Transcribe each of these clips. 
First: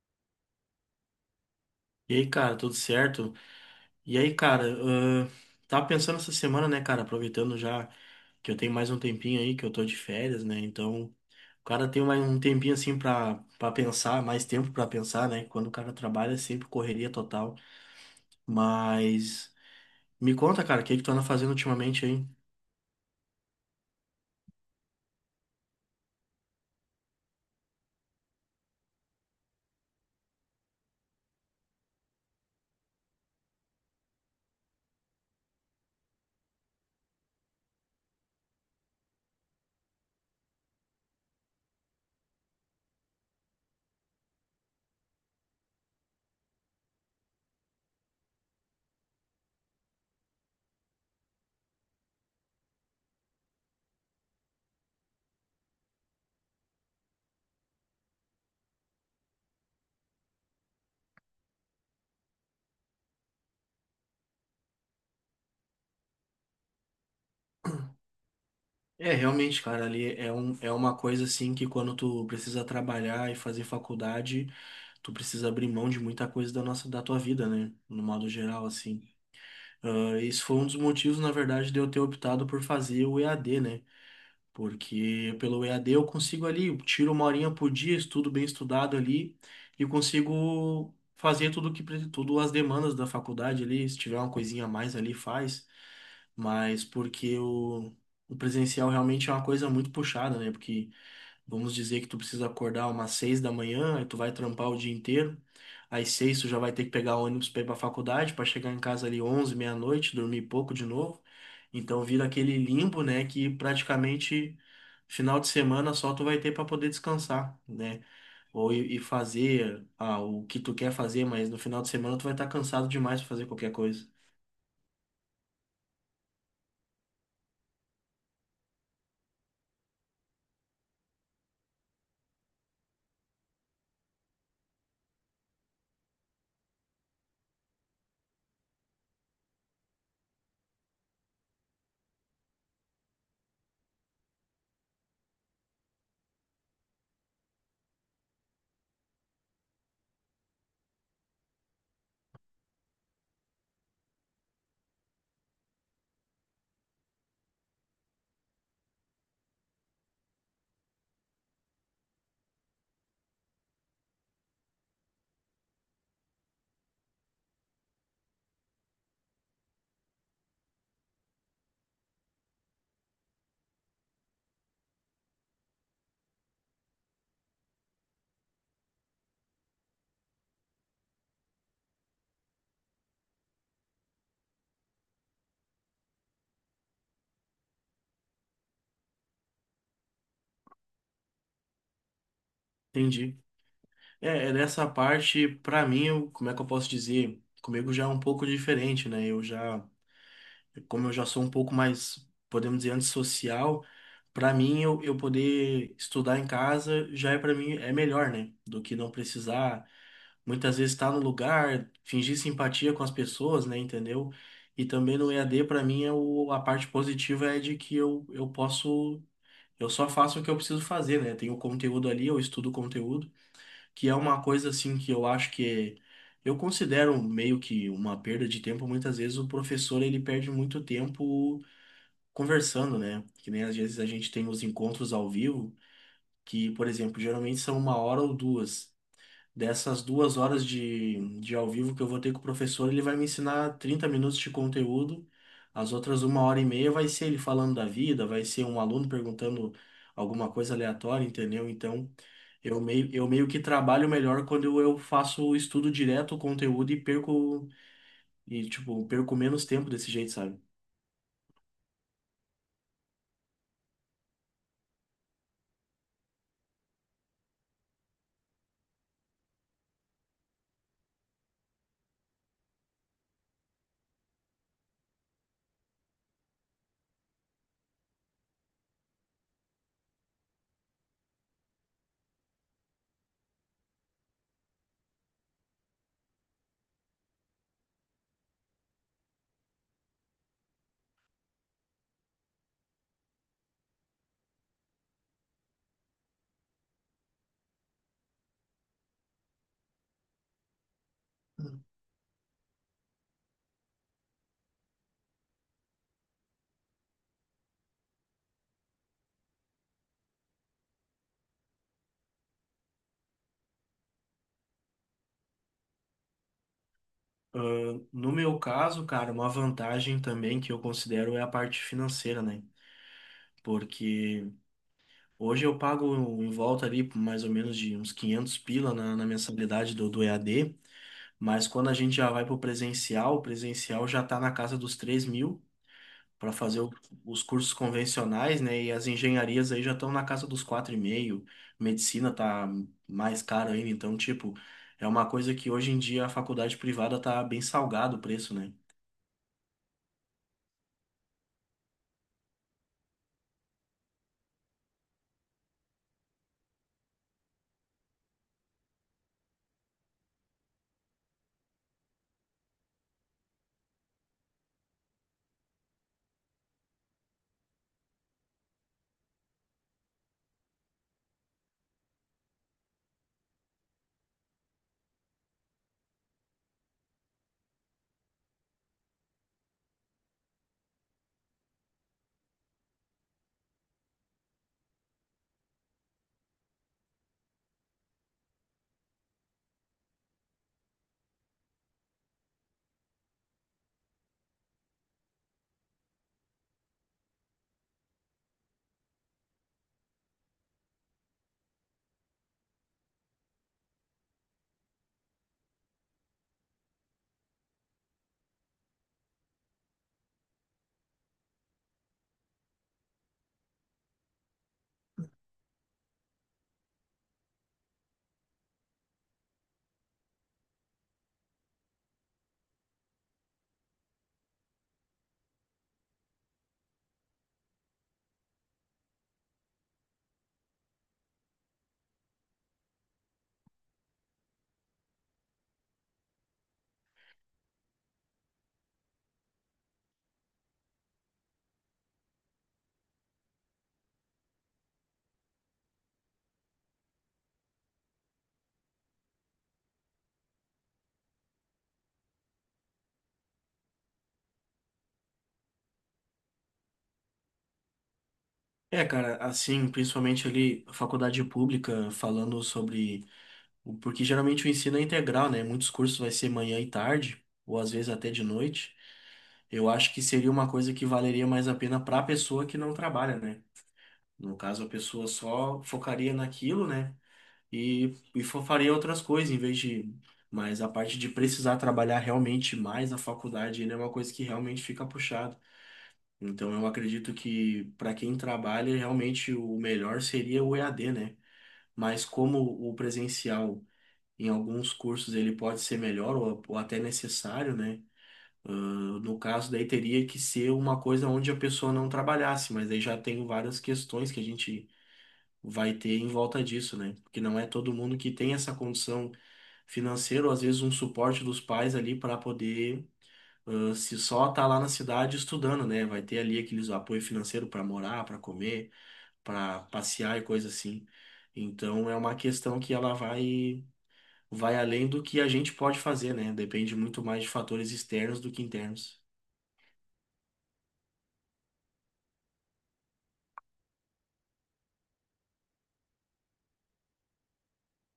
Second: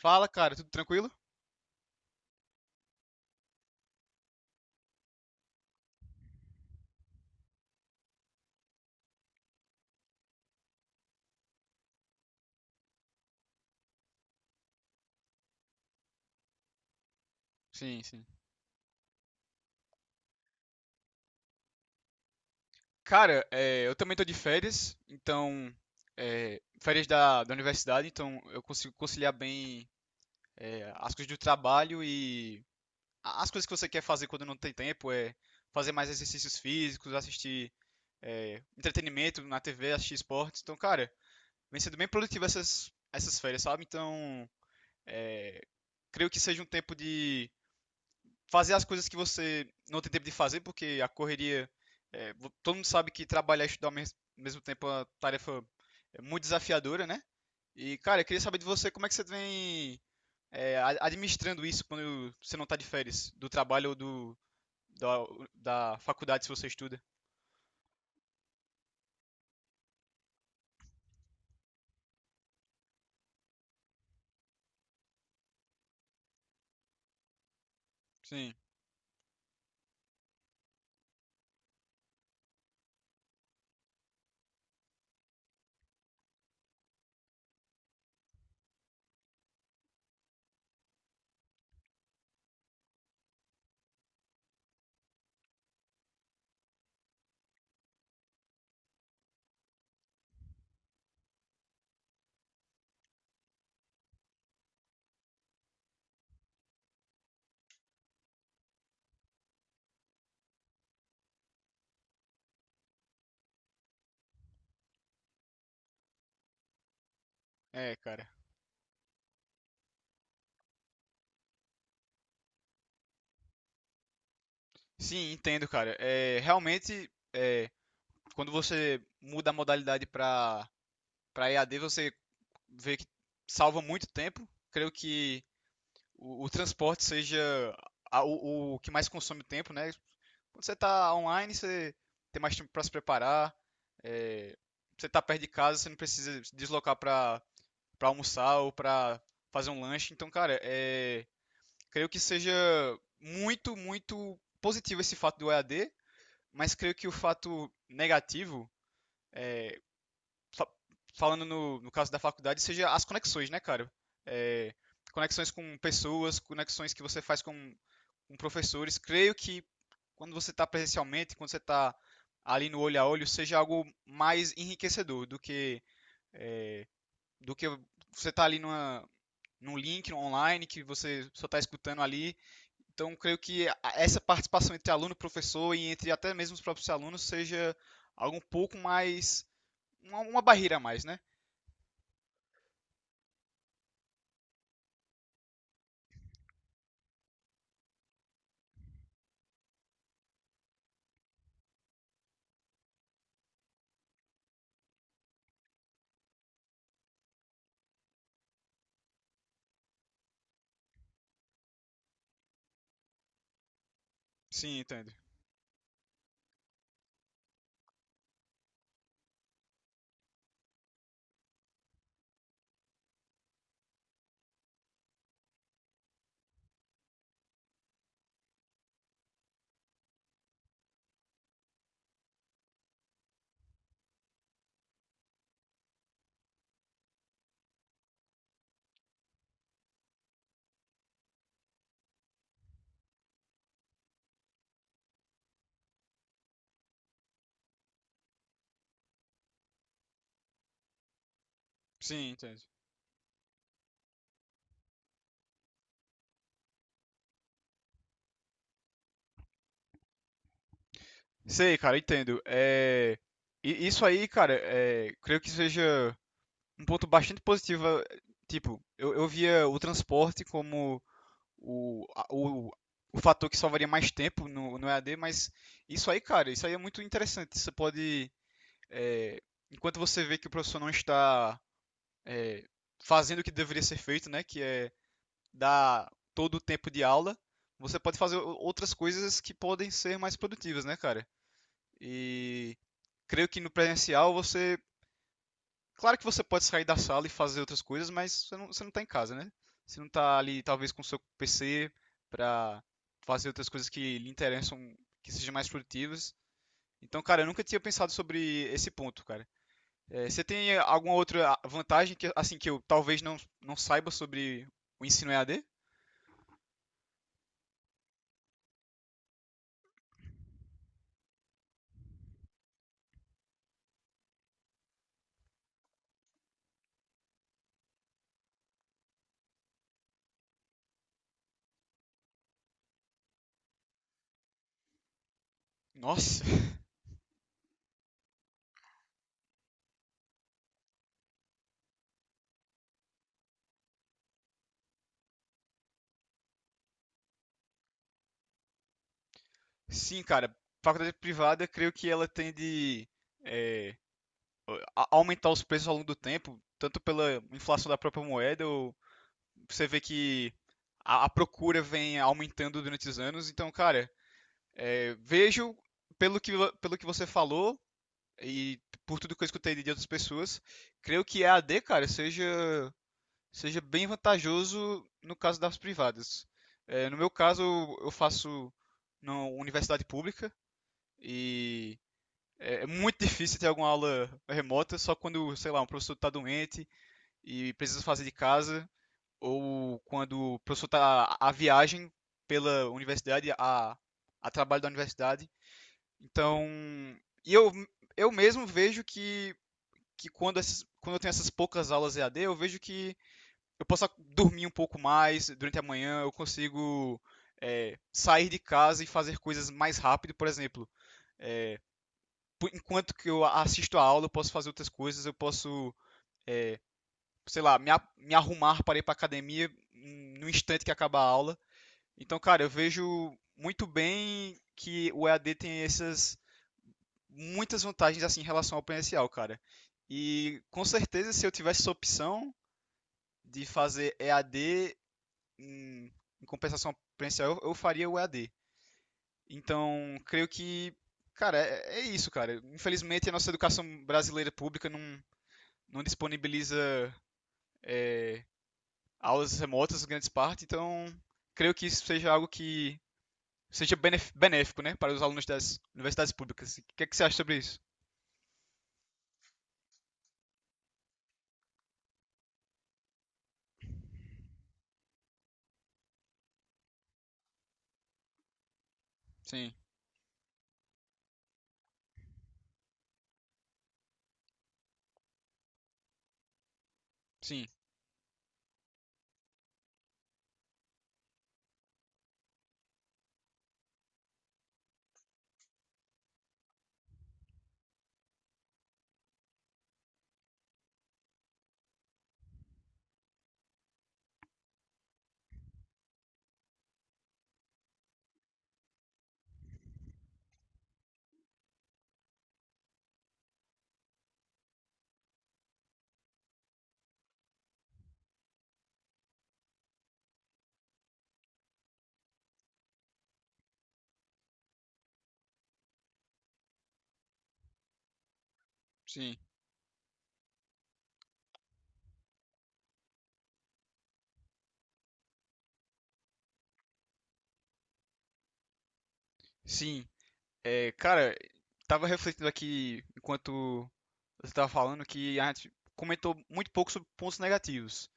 Fala, cara, tudo tranquilo? E aí, cara, tudo certo? E aí, cara, tava pensando essa semana, né, cara, aproveitando já que eu tenho mais um tempinho aí, que eu tô de férias, né? Então, o cara tem mais um tempinho assim pra pensar, mais tempo pra pensar, né? Quando o cara trabalha é sempre correria total. Sim, sim. Mas me conta, cara, o que que tu anda fazendo ultimamente aí? Cara, eu também tô de férias, então, férias da universidade, então eu consigo conciliar bem as coisas do trabalho e as coisas que você quer fazer quando não tem tempo, é fazer mais exercícios físicos, assistir entretenimento na TV, assistir esportes. Então, cara, vem sendo bem produtivo essas férias, sabe? Então, creio que seja um tempo fazer as coisas que você não tem tempo de fazer, porque a correria. Todo mundo sabe que trabalhar e estudar ao mesmo tempo é uma tarefa muito desafiadora, né? E, cara, eu queria saber de você como é que você vem administrando isso quando você não está de férias, do trabalho ou da, da faculdade, se você estuda. É, realmente, cara, ali é uma coisa assim que quando tu precisa trabalhar e fazer faculdade, tu precisa abrir mão de muita coisa da nossa, da tua vida, né? No modo Sim, geral, assim. Ah, esse foi um dos motivos, na verdade, de eu ter optado por fazer o EAD, né? Porque pelo EAD eu consigo ali, eu tiro uma horinha por dia, estudo bem estudado ali e consigo fazer tudo as demandas da faculdade ali. Se tiver uma coisinha a mais ali, faz. Mas porque o presencial realmente é uma coisa muito puxada, né? Porque vamos dizer que tu precisa acordar umas 6 da manhã, aí tu vai trampar o dia inteiro. Às 6 tu já vai ter que pegar ônibus para ir para faculdade, para chegar em casa ali 11, meia-noite, dormir pouco de novo. Então vira aquele limbo, né, que praticamente final de semana só tu vai ter para poder descansar, é, né? cara. Ou e fazer o que tu quer fazer, mas no final de semana tu vai estar cansado demais para fazer qualquer coisa. Sim, entendo, cara. É, realmente, quando você muda a modalidade para E a EAD, você vê que salva muito tempo. Creio que o transporte seja o que mais consome tempo, né? Quando você está online, você tem mais tempo para se preparar. é, você está perto de casa, você não precisa se deslocar para almoçar ou para fazer um lanche. Então, cara, creio que seja muito, muito positivo esse fato do EAD, mas creio que o fato negativo, fa- falando no caso da faculdade, seja as conexões, né, cara? É, conexões com pessoas, conexões que você faz com professores. Creio que quando você está presencialmente, quando você está ali no olho a olho, seja algo mais enriquecedor do que do que você está ali numa, num link online que você só está escutando ali. Então, creio que essa participação entre aluno e professor e entre até mesmo os próprios alunos seja algo um pouco mais. Uma barreira a mais, né? Entendi. É nessa parte, para mim, como é que eu posso dizer? Comigo já é um pouco diferente, né? Eu já como eu já sou um pouco mais, podemos dizer, antissocial, para mim eu poder estudar em casa já é, para mim é melhor, né? Do que não precisar muitas vezes estar no lugar, fingir simpatia com as pessoas, né, entendeu? Sim, E entendo. também no EAD para mim é o, a parte positiva é de que eu posso, eu só faço o que eu preciso fazer, né? Tem o conteúdo ali, eu estudo o conteúdo, que é uma coisa assim que eu acho que eu considero meio que uma perda de tempo. Muitas vezes o professor ele perde muito tempo conversando, né? Que nem às vezes a gente tem os encontros ao vivo, que, por exemplo, geralmente são uma hora ou duas. Dessas 2 horas de ao vivo que eu vou ter com o professor, ele vai me ensinar 30 minutos de conteúdo. As outras uma hora e meia vai ser ele falando da vida, vai ser um aluno perguntando alguma coisa aleatória, entendeu? Então, Sim, entendo. eu meio que trabalho melhor quando eu faço o estudo direto, o conteúdo, e perco, e, tipo, perco menos tempo desse jeito, sabe? Sei, cara, entendo. É, e isso aí, cara, creio que seja um ponto bastante positivo. Tipo, eu via o transporte como o, a- o, o fator que salvaria mais tempo no EAD, mas isso aí, cara, isso aí é muito interessante. Você pode, eh, enquanto você vê que o professor não está, eh, fazendo o que deveria ser feito, né, que é dar todo o tempo de aula, você pode fazer outras coisas que podem ser mais produtivas, né, cara? E creio que no presencial você. Claro que você pode sair da sala e fazer outras coisas, mas você não tá em casa, né? Você não tá ali, talvez, com o seu PC pra fazer outras coisas que lhe interessam, que sejam mais produtivas. Então, cara, eu nunca tinha pensado sobre esse ponto, cara. Você tem alguma outra vantagem que, assim, que eu talvez não saiba sobre o ensino EAD? Ah, no meu caso, cara, uma vantagem também que eu considero é a parte financeira, né? Porque hoje eu pago em volta ali por mais ou menos de uns 500 pila na mensalidade do EAD, mas quando a gente já vai para o presencial já está na casa dos 3 mil Nossa! para fazer os cursos convencionais, né? E as engenharias aí já estão na casa dos quatro e meio, medicina tá mais caro ainda, então, tipo, é uma coisa que hoje em dia a faculdade privada tá bem salgado o preço, né? Sim, cara. Faculdade privada, creio que ela tende eh, a aumentar os preços ao longo do tempo, tanto pela inflação da própria moeda ou você vê que a procura vem aumentando durante os anos. Então, cara, vejo pelo que, pelo que você falou e por tudo que eu escutei de outras pessoas, creio que EAD, cara, seja bem vantajoso no caso das privadas. É, no meu caso, eu faço na universidade pública e é muito difícil ter alguma aula remota, só quando, sei lá, um professor está doente e precisa fazer de casa ou quando o professor está a viagem pela universidade, a trabalho da universidade. Então, e eu mesmo vejo que quando eu tenho essas poucas aulas EAD, eu vejo que eu posso dormir um pouco mais durante a manhã, eu consigo sair de casa e fazer coisas mais rápido, por exemplo. Enquanto que eu assisto a aula, eu posso fazer outras coisas, eu posso, sei lá, me arrumar para ir para a academia no instante que acaba a aula. Então, cara, eu vejo muito bem que o EAD tem essas muitas vantagens assim em relação ao presencial, cara. E com certeza, se eu tivesse essa opção de fazer EAD em, em compensação ao presencial, eu faria o EAD. Então, creio que, cara, é isso, cara. Infelizmente, a nossa educação brasileira pública não disponibiliza aulas remotas, em grande parte, então creio que isso seja algo que seja benéfico, né, para os alunos das universidades públicas. O que é que você acha sobre isso? É, cara, assim, principalmente ali, a faculdade pública, falando sobre. Porque geralmente o ensino é integral, né? Muitos cursos vai ser manhã e tarde, ou às vezes até de noite. Sim, Eu acho que seria uma coisa que valeria mais a pena para a pessoa que não trabalha, né? No caso, a pessoa só focaria naquilo, né? sim, Faria outras coisas, em vez de. Mas a parte de precisar trabalhar realmente mais na faculdade ainda é uma coisa que realmente fica puxado. Então, eu acredito que para quem trabalha, realmente o melhor seria o EAD, né? Mas como o presencial. Em alguns cursos ele pode ser melhor ou até necessário, né? No caso, daí teria que ser uma coisa onde a pessoa não trabalhasse, mas aí já tem várias questões que a gente vai ter em volta disso, né? Porque não é todo mundo que tem essa condição financeira, ou às vezes um suporte dos pais ali para poder, se só tá lá na cidade estudando, né? Vai ter ali aqueles apoio financeiro para morar, para comer, sim, para passear e coisa assim. Então é uma questão que ela vai além do que a gente pode fazer, né? Depende muito mais de fatores externos do que internos. sim. É, cara, tava refletindo aqui enquanto você tava falando que a gente comentou muito pouco sobre pontos negativos.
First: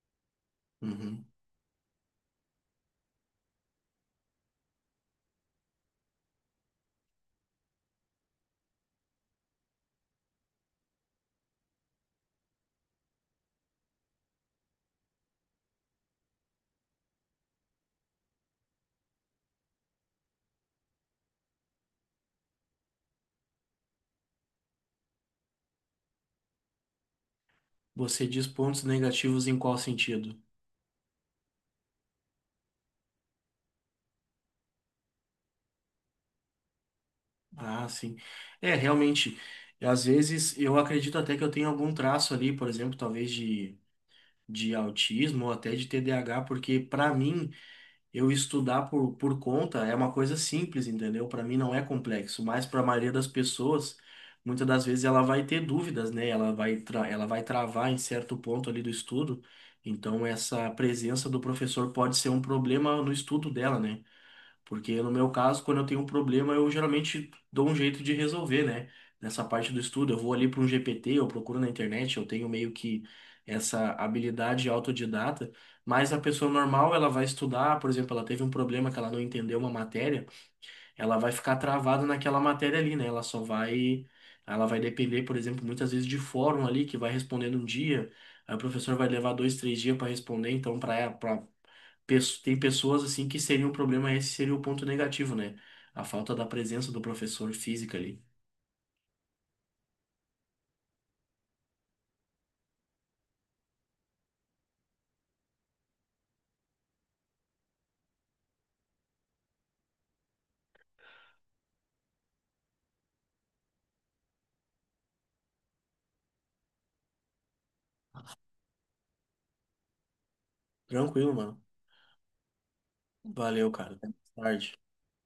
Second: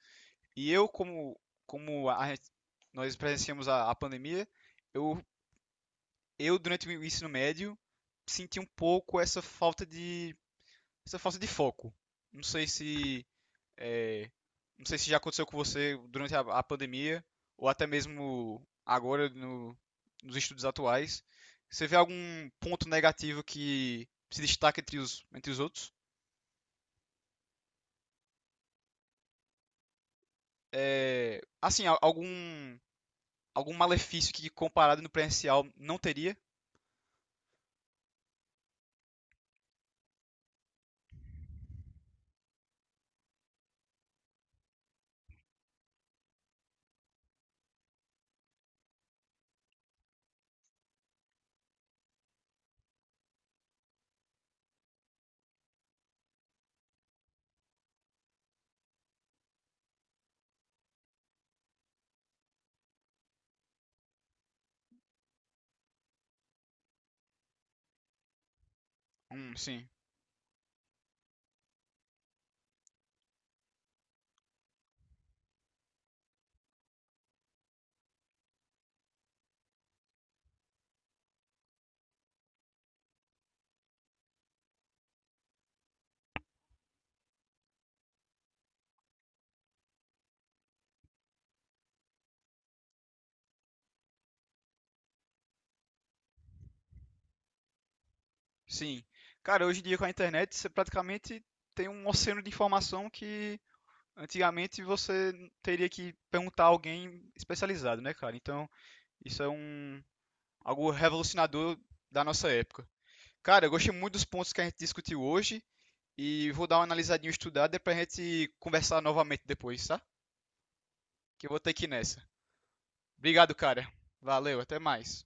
E eu, Uhum. como, como a gente- nós presenciamos a pandemia, eu, eu durante o ensino médio senti um pouco essa falta de foco. Não sei se é, Não sei se já aconteceu com você durante a pandemia, ou até mesmo agora nos estudos atuais. Você vê algum ponto negativo que se destaca entre os outros? Você diz pontos negativos em qual sentido? É, assim, algum malefício que comparado no presencial não teria? Ah, sim. É, realmente, às vezes eu acredito até que eu tenho algum traço ali, por exemplo, talvez de autismo ou até de TDAH, porque para mim. Eu estudar por conta é uma coisa simples, entendeu? Para mim não é complexo, mas para a maioria das pessoas, muitas das vezes ela vai ter dúvidas, né? Ela vai travar em certo ponto ali do estudo. Então, essa presença do professor pode ser um problema no estudo dela, né? Porque no meu caso, quando eu tenho um problema, eu geralmente dou um jeito de resolver, né? Nessa parte do Sim, estudo, eu vou ali para um GPT, eu procuro na internet, eu tenho meio que essa habilidade autodidata. Mas a pessoa normal, ela vai estudar, por exemplo, ela teve um problema que ela não entendeu uma matéria, ela vai ficar travada naquela matéria ali, né? Ela vai depender, por exemplo, muitas vezes de fórum ali que vai respondendo um dia, aí o professor vai levar dois, três dias para responder, então para tem pessoas assim que seria um problema, esse seria o ponto negativo, né? A falta da presença do professor física ali. sim. Cara, hoje em dia com a internet você praticamente tem um oceano de informação que antigamente você teria que perguntar a alguém especializado, né, cara? Então, isso é um, algo revolucionador da nossa época. Cara, eu gostei muito dos pontos que a gente discutiu hoje e vou dar uma analisadinha estudada pra gente conversar novamente depois, tá? Tranquilo, Que eu vou mano. ter que ir nessa. Obrigado, Valeu, cara. cara. Até mais Valeu, tarde. até mais.